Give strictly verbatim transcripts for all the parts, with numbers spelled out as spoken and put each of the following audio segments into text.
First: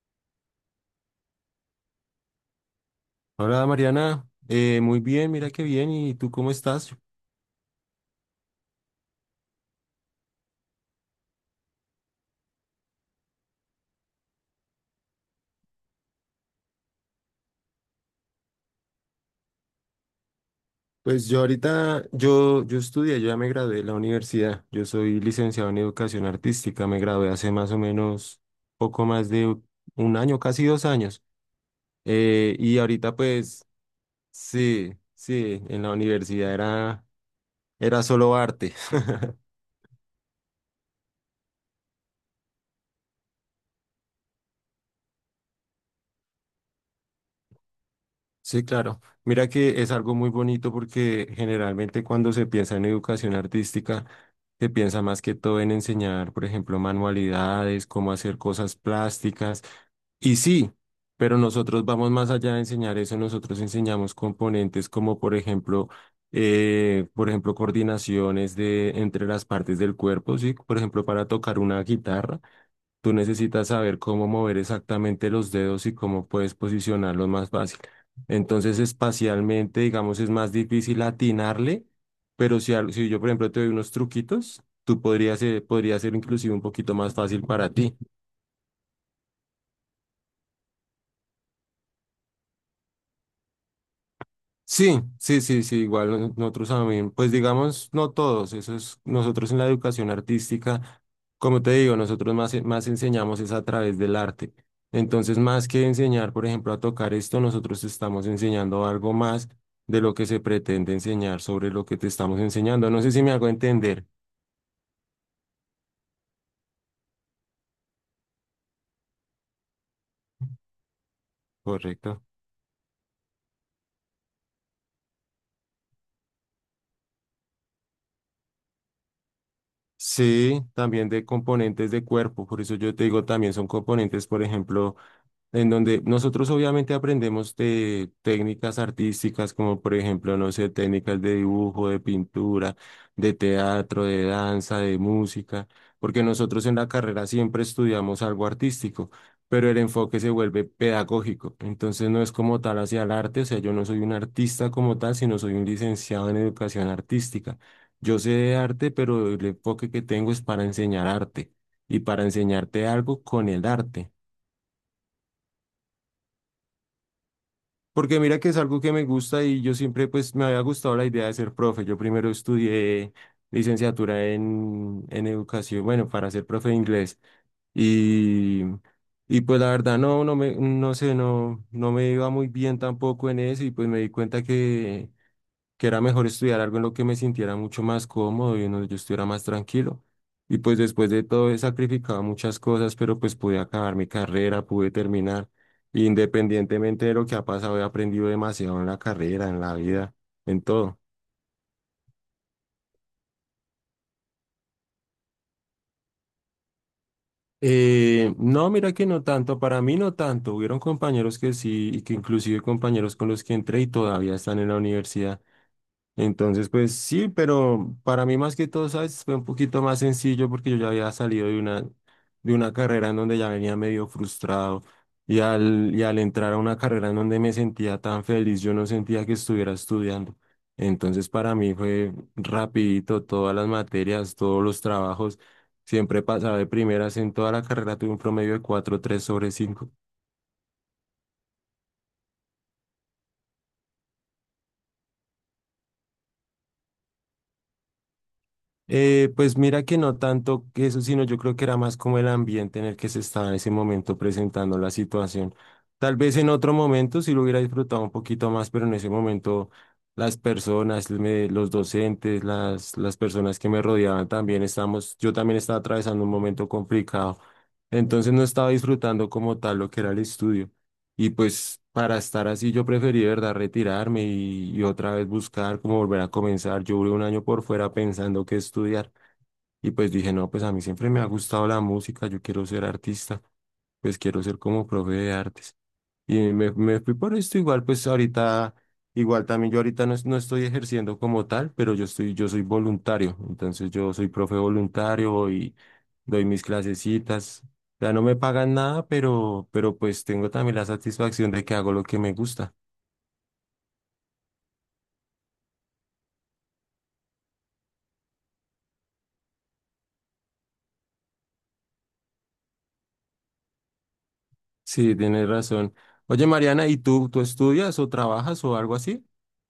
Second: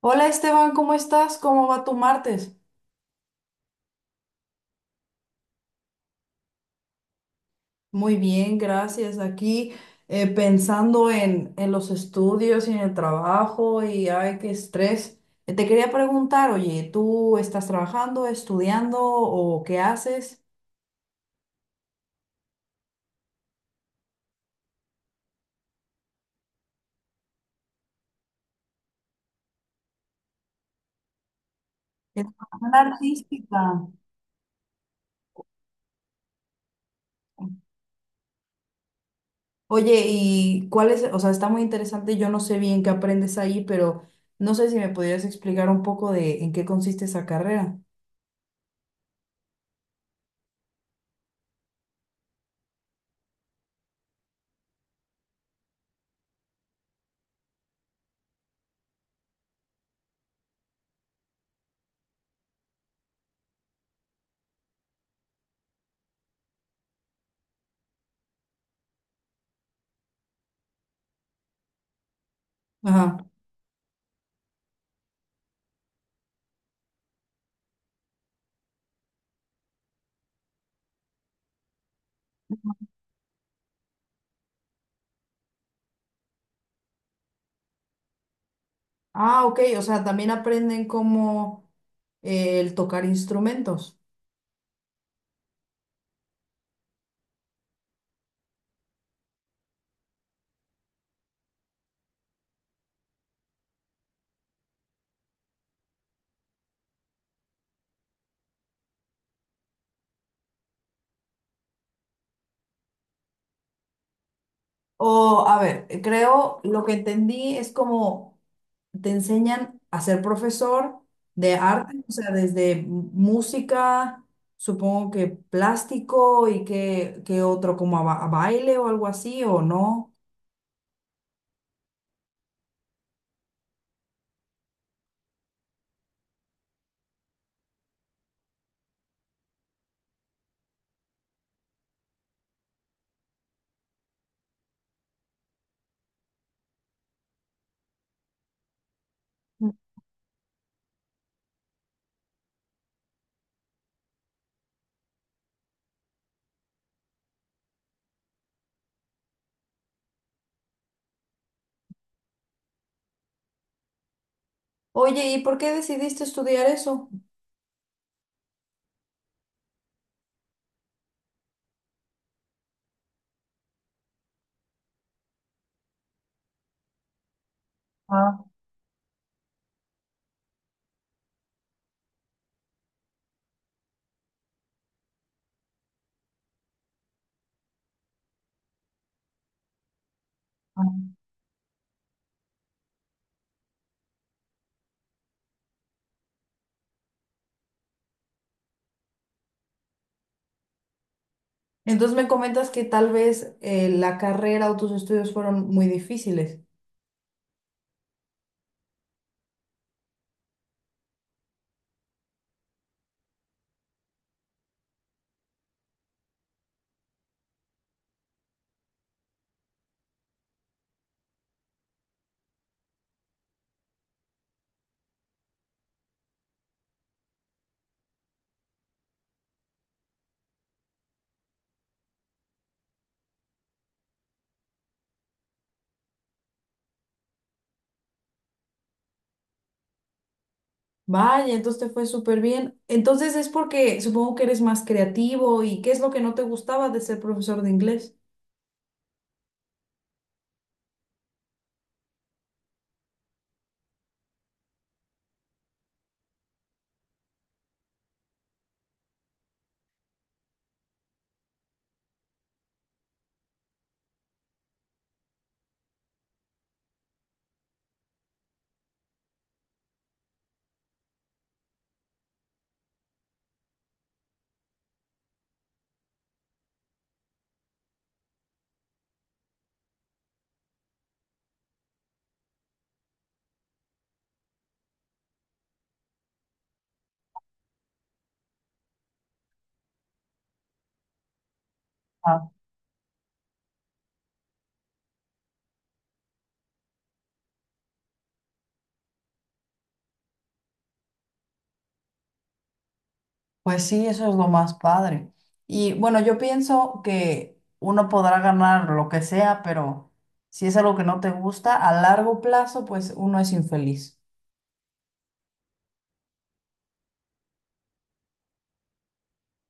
Hola Esteban, ¿cómo estás? ¿Cómo va tu martes? Hola Mariana, Eh, muy bien, mira qué bien, ¿y tú cómo estás? Muy bien, gracias. Aquí eh, pensando en, en los estudios y en el trabajo y ay, qué estrés. Eh, Te quería preguntar, oye, ¿tú estás trabajando, estudiando o qué haces? Pues yo ahorita, yo, yo estudié, yo ya me gradué de la universidad, yo soy licenciado en educación artística, me gradué hace más o menos poco más de un año, casi dos años. Eh, Educación Y ahorita artística. pues sí, sí, en la universidad era, era solo arte. Oye, ¿y cuál es? O sea, está muy interesante. Yo no sé bien qué aprendes ahí, pero no sé si me podrías explicar un poco de en qué consiste esa carrera. Sí, claro. Mira que es algo muy bonito porque generalmente cuando se piensa en educación artística, se piensa más que todo en enseñar, por ejemplo, manualidades, cómo hacer cosas plásticas. Y sí, pero nosotros vamos más allá de enseñar eso, nosotros enseñamos componentes como, por ejemplo, eh, por ejemplo, coordinaciones de entre las partes del cuerpo, sí, por ejemplo, para tocar una guitarra. Tú Ajá. necesitas saber cómo mover exactamente los dedos y cómo puedes posicionarlos más fácil. Entonces, espacialmente, digamos, es más difícil atinarle, pero si, al- si yo, por ejemplo, te doy unos truquitos, tú podrías ser, podría ser inclusive un poquito más fácil para ti. Ah, ok, o sea, también aprenden como eh, el tocar instrumentos. Sí, sí, sí, sí, igual no- nosotros también, pues digamos, no todos, eso es, nosotros en la educación artística, como te digo, nosotros más, e- más enseñamos es a través del arte. Entonces, más que enseñar, por ejemplo, a tocar esto, nosotros estamos enseñando algo más de lo que se pretende enseñar sobre lo que te estamos enseñando. No sé si me hago entender, O, a ver, creo lo que entendí es como te enseñan a ser profesor de arte, o correcto. sea, desde m- música, supongo que plástico y que, que otro como a, ba- a baile o algo así, o no. Sí, también de componentes de cuerpo, por eso yo te digo, también son componentes, por ejemplo, en donde nosotros obviamente aprendemos de técnicas artísticas, como por ejemplo, no sé, técnicas de dibujo, de pintura, de teatro, de danza, de música, porque nosotros en la carrera siempre estudiamos algo artístico, pero el enfoque se vuelve pedagógico, entonces no es como tal hacia el arte, o sea, yo no soy un artista como tal, sino soy un licenciado en educación artística. Yo sé de arte, pero el enfoque que tengo es para enseñar arte y para enseñarte algo con el arte. Oye, ¿y por qué decidiste estudiar eso? Porque mira que es algo que me gusta y yo siempre pues me había gustado la idea de ser profe. Yo primero estudié licenciatura en, en educación, bueno, para ser profe de inglés. Ah, Y, y pues la verdad no, no me, no sé, no, no me iba muy bien tampoco en eso y pues me di cuenta que que era mejor estudiar algo en lo que me sintiera mucho más cómodo y en donde yo estuviera más tranquilo. Y pues después ah. de todo he sacrificado muchas cosas, pero pues pude acabar mi carrera, pude terminar. Y, independientemente de lo que ha pasado, he aprendido demasiado en la carrera, en la vida, en todo. Entonces me comentas que tal vez eh, la carrera o tus estudios fueron muy difíciles. Eh, no, mira que no tanto, para mí no tanto. Hubieron compañeros que sí, y que inclusive compañeros con los que entré y todavía están en la universidad. Entonces, pues sí, pero para mí más que todo, ¿sabes? Fue un poquito más sencillo porque yo ya había salido de una, de una carrera en donde ya venía medio frustrado y al, y al entrar a una carrera en donde me sentía tan feliz, yo no sentía que estuviera estudiando. Entonces, para mí fue rapidito todas las materias, todos los trabajos. Siempre pasaba de primeras en toda la carrera, tuve un promedio de cuatro tres sobre cinco. Vaya, entonces te fue súper bien. Entonces es porque supongo que eres más creativo y ¿qué es lo que no te gustaba de ser profesor de inglés? Eh, pues mira que no tanto que eso, sino yo creo que era más como el ambiente en el que se estaba en ese momento presentando la situación. Tal vez en otro momento sí lo hubiera disfrutado un poquito más, pero en ese momento las personas, me- los docentes, las, las personas que me rodeaban también estábamos, yo también estaba atravesando un momento complicado. Entonces no estaba disfrutando como tal lo que era el estudio. Y pues para estar así yo preferí, de verdad, retirarme y, y otra vez buscar cómo volver a comenzar. Yo duré un año por fuera pensando qué estudiar y pues dije, no, pues a mí siempre me ha gustado la música, yo quiero ser artista, pues quiero ser como profe de artes. Y me, me fui por esto igual, pues ahorita, igual también yo ahorita no, es- no estoy ejerciendo como tal, pero yo estoy, yo soy voluntario, entonces yo soy profe voluntario y doy mis clasecitas. Ya no me pagan nada, pero, pero pues tengo también la satisfacción de que hago lo que me gusta. Pues sí, eso es lo más padre. Y bueno, yo pienso que uno podrá ganar lo que sea, pero si es algo que no te gusta, a largo plazo, pues uno es infeliz. Sí, tienes razón. Oye, Mariana, ¿y tú, tú estudias o trabajas o algo así?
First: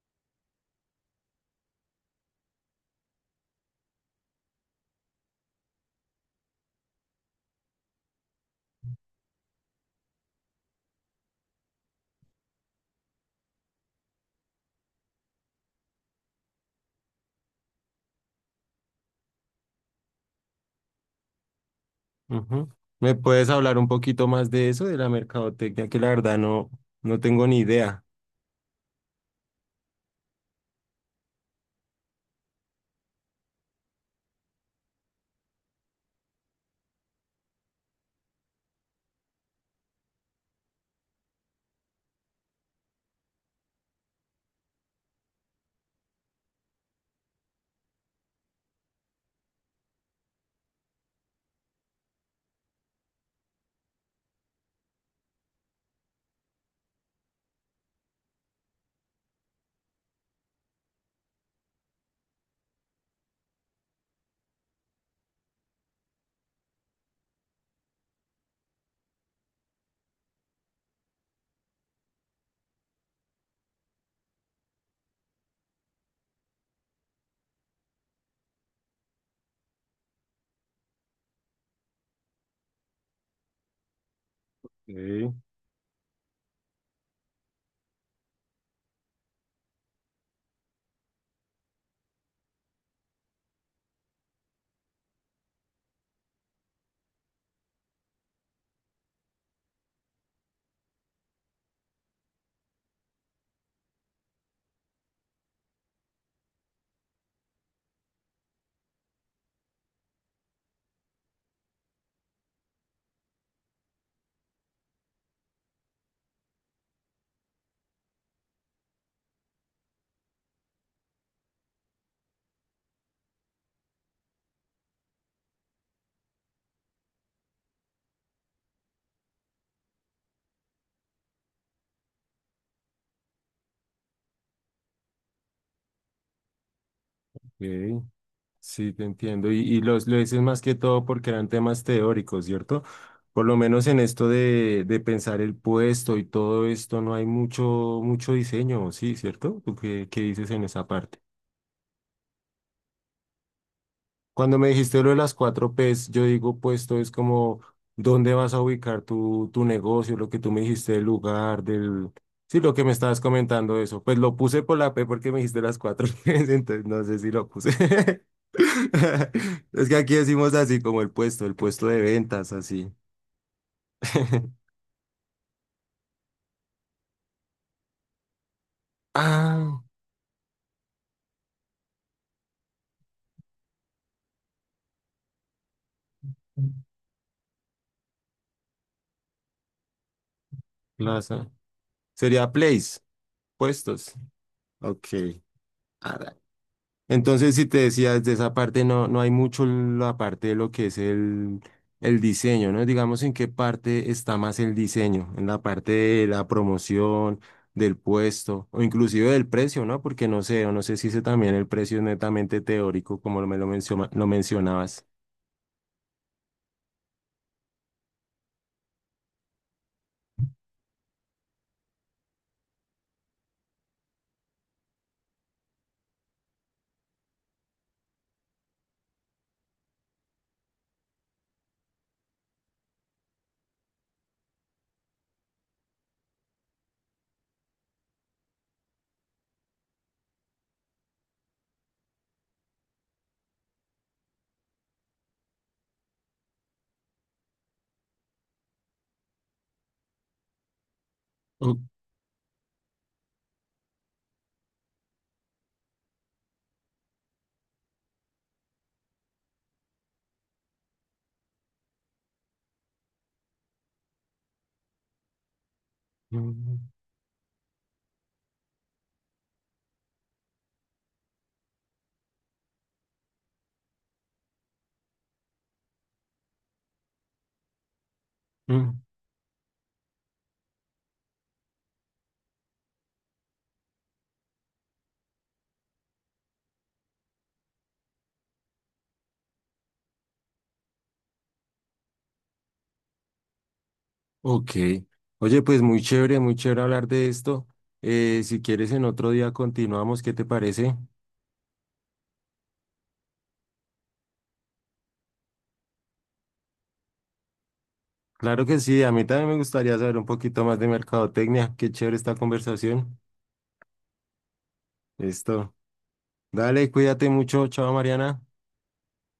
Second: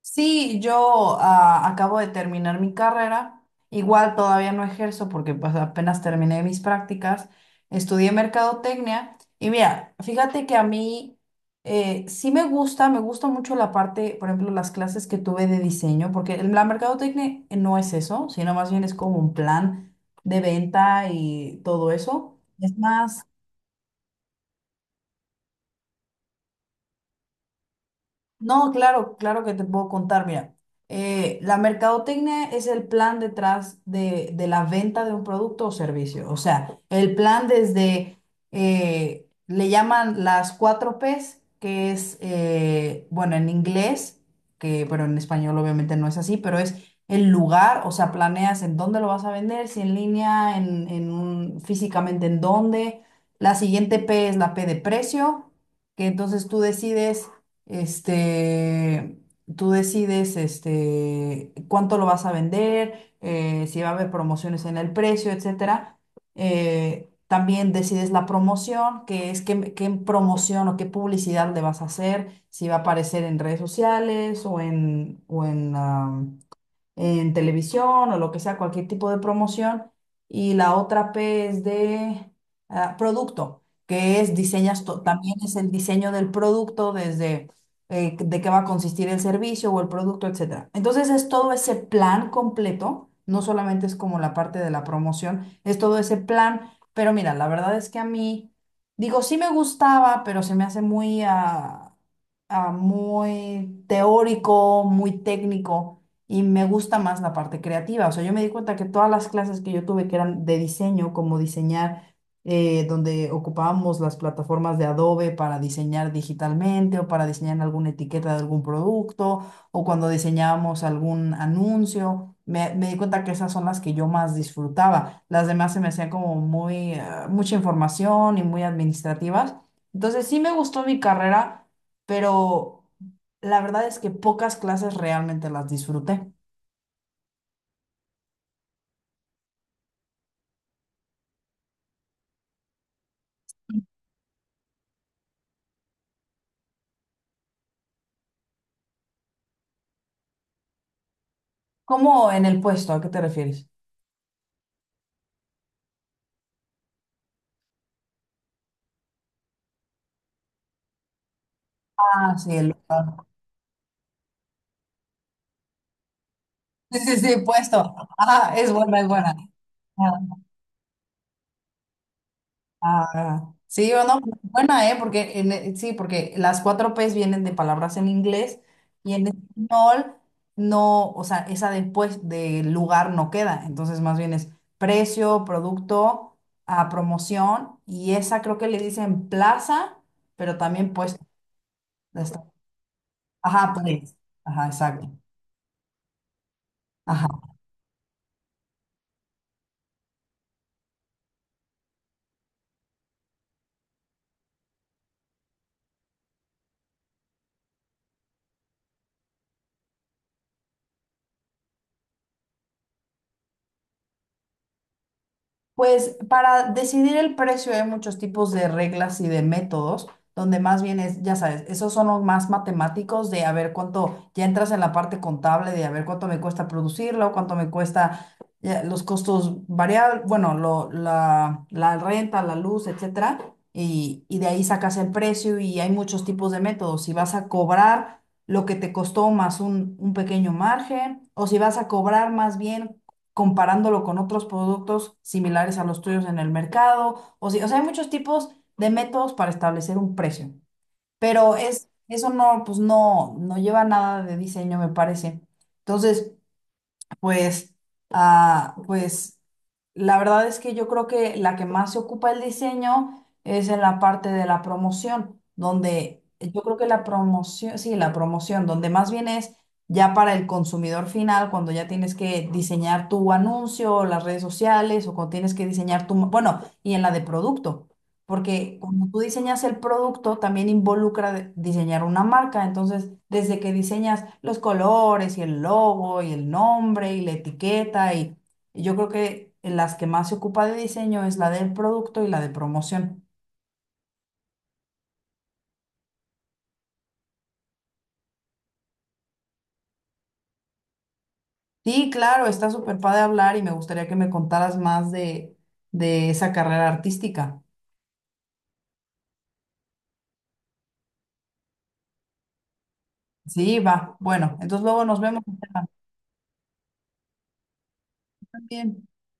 Sí, yo ah, acabo de terminar mi carrera. Igual todavía no ejerzo porque pues apenas terminé mis prácticas. Estudié mercadotecnia y mira, fíjate que a mí eh, sí me gusta, me gusta mucho la parte, por ejemplo, las clases que tuve de diseño, porque el- la mercadotecnia no es eso, sino más bien es como un plan de venta y todo eso. Ujú. Es ¿Me más. puedes hablar un poquito más de eso, de la mercadotecnia, que la verdad no, no tengo ni idea? No, claro, claro que te puedo contar. Mira, eh, la mercadotecnia es el plan detrás de, de la venta de un producto o servicio. O sea, el plan desde, eh, le llaman las cuatro pes, que es, eh, bueno, en inglés, que, pero en español obviamente no es así, pero es el lugar, o sea, planeas en dónde lo vas a vender, si en línea, en, en un- físicamente en dónde. La siguiente P es la P de precio, que entonces tú decides este, tú decides este, cuánto lo vas a vender, eh, si va a haber promociones en el precio, etcétera. Eh, también decides la promoción, que es qué, qué promoción o qué publicidad le vas a hacer, si va a aparecer en redes sociales o en, o en, en televisión o lo que sea, cualquier tipo de promoción. Y la otra P es de ah, producto, que es diseñas, to- Ok, también es el diseño del producto desde eh, de qué va a consistir el servicio o el producto, etcétera. Entonces es todo ese plan completo, no solamente es como la parte de la promoción, es todo ese plan. Pero mira, la verdad es que a mí, digo, sí me gustaba, pero se me hace muy, ah, ah, muy teórico, muy técnico. Y me gusta más la parte creativa. O sea, yo me di cuenta que todas las clases que yo tuve que eran de diseño, como diseñar, eh, donde ocupábamos las plataformas de Adobe para diseñar digitalmente o para diseñar alguna etiqueta de algún producto o cuando diseñábamos algún anuncio, me, me di cuenta que esas son las que yo más disfrutaba. Las demás se me hacían como muy, eh, mucha información y muy administrativas. Entonces sí me gustó mi carrera, pero la verdad es que pocas clases realmente las disfruté. ok. Sí, te entiendo. Y, y los, lo dices más que todo porque eran temas teóricos, ¿cierto? Por lo menos en esto de, de pensar el puesto y todo esto, no hay mucho, mucho diseño, sí, ¿cierto? ¿Tú qué, qué dices en esa parte? ¿Cómo en el puesto? ¿A qué te refieres? Cuando me dijiste lo de las cuatro P's, yo digo, pues todo es como, ¿dónde vas a ubicar tu, tu negocio? Lo que tú me dijiste del lugar, del... Ah, sí, Sí, el lo que me lugar. estabas comentando eso. Pues lo puse por la P porque me dijiste las cuatro P's, entonces Sí, no sí, sé si sí, lo puse. puesto. Ah, es buena, es buena. Es que Ah, aquí decimos así como el puesto, el puesto de ventas, así. ah, ah. Sí, o no, buena, ¿eh? Porque en- eh, sí, porque las cuatro pes vienen de palabras en inglés y en Ah, español no, o sea, esa después de lugar no queda. Entonces, más bien es precio, producto, a promoción y esa creo que le dicen plaza, pero también puesto. plaza. Está- Sería place, Ajá, puestos. pues. Ajá, Ok. exacto. Ajá. Entonces, si te decías de esa parte, no, no hay mucho la parte de lo que es el, el diseño, ¿no? Digamos, ¿en qué parte está más el diseño? En la parte de la promoción, del puesto, o inclusive del precio, ¿no? Porque no sé, o no sé si ese también el precio es netamente teórico, como lo- me lo, menciona- lo mencionabas. Pues para decidir el precio hay muchos tipos de reglas y de métodos, donde más bien es, ya sabes, esos son los más matemáticos de a ver cuánto, ya entras en la parte contable de a ver cuánto me cuesta producirlo, cuánto me cuesta ya, los costos variables, bueno, lo- la, la renta, la luz, etcétera, y, y de ahí sacas el precio y hay muchos tipos de métodos. Si vas a cobrar lo que te costó más un, un pequeño margen, o si vas a cobrar más bien comparándolo con otros productos similares a los tuyos en el mercado. O, si- o sea, hay muchos tipos de métodos para establecer un precio, pero O- es, eso no, pues no, no lleva nada de diseño, me parece. Entonces, pues, ah, pues la verdad es que yo creo que la que más se ocupa el diseño es en la parte de la promoción, donde yo creo mm, que la promoción, sí, la promoción, donde más bien es ya para el consumidor final, cuando ya tienes que diseñar tu anuncio, o las redes sociales, o cuando tienes que diseñar tu, bueno, y en la de producto. Porque mm, cuando tú diseñas el producto, también involucra de- diseñar una marca. Entonces, desde que diseñas los colores y el logo y el nombre y la etiqueta, y, y yo creo que en las que más se ocupa de diseño es la del producto y la de promoción. Ok. Oye, pues muy chévere, muy chévere hablar de esto. Eh, si quieres, en otro día continuamos, ¿qué te parece? Sí, claro, está súper padre hablar y me gustaría que me contaras más de, de esa carrera artística. Claro que sí, a mí también me gustaría saber un poquito más de mercadotecnia. Qué chévere esta conversación. Sí, va. Bueno, entonces luego nos vemos. Listo. Estefan. Dale, cuídate mucho. Chao, Mariana. También.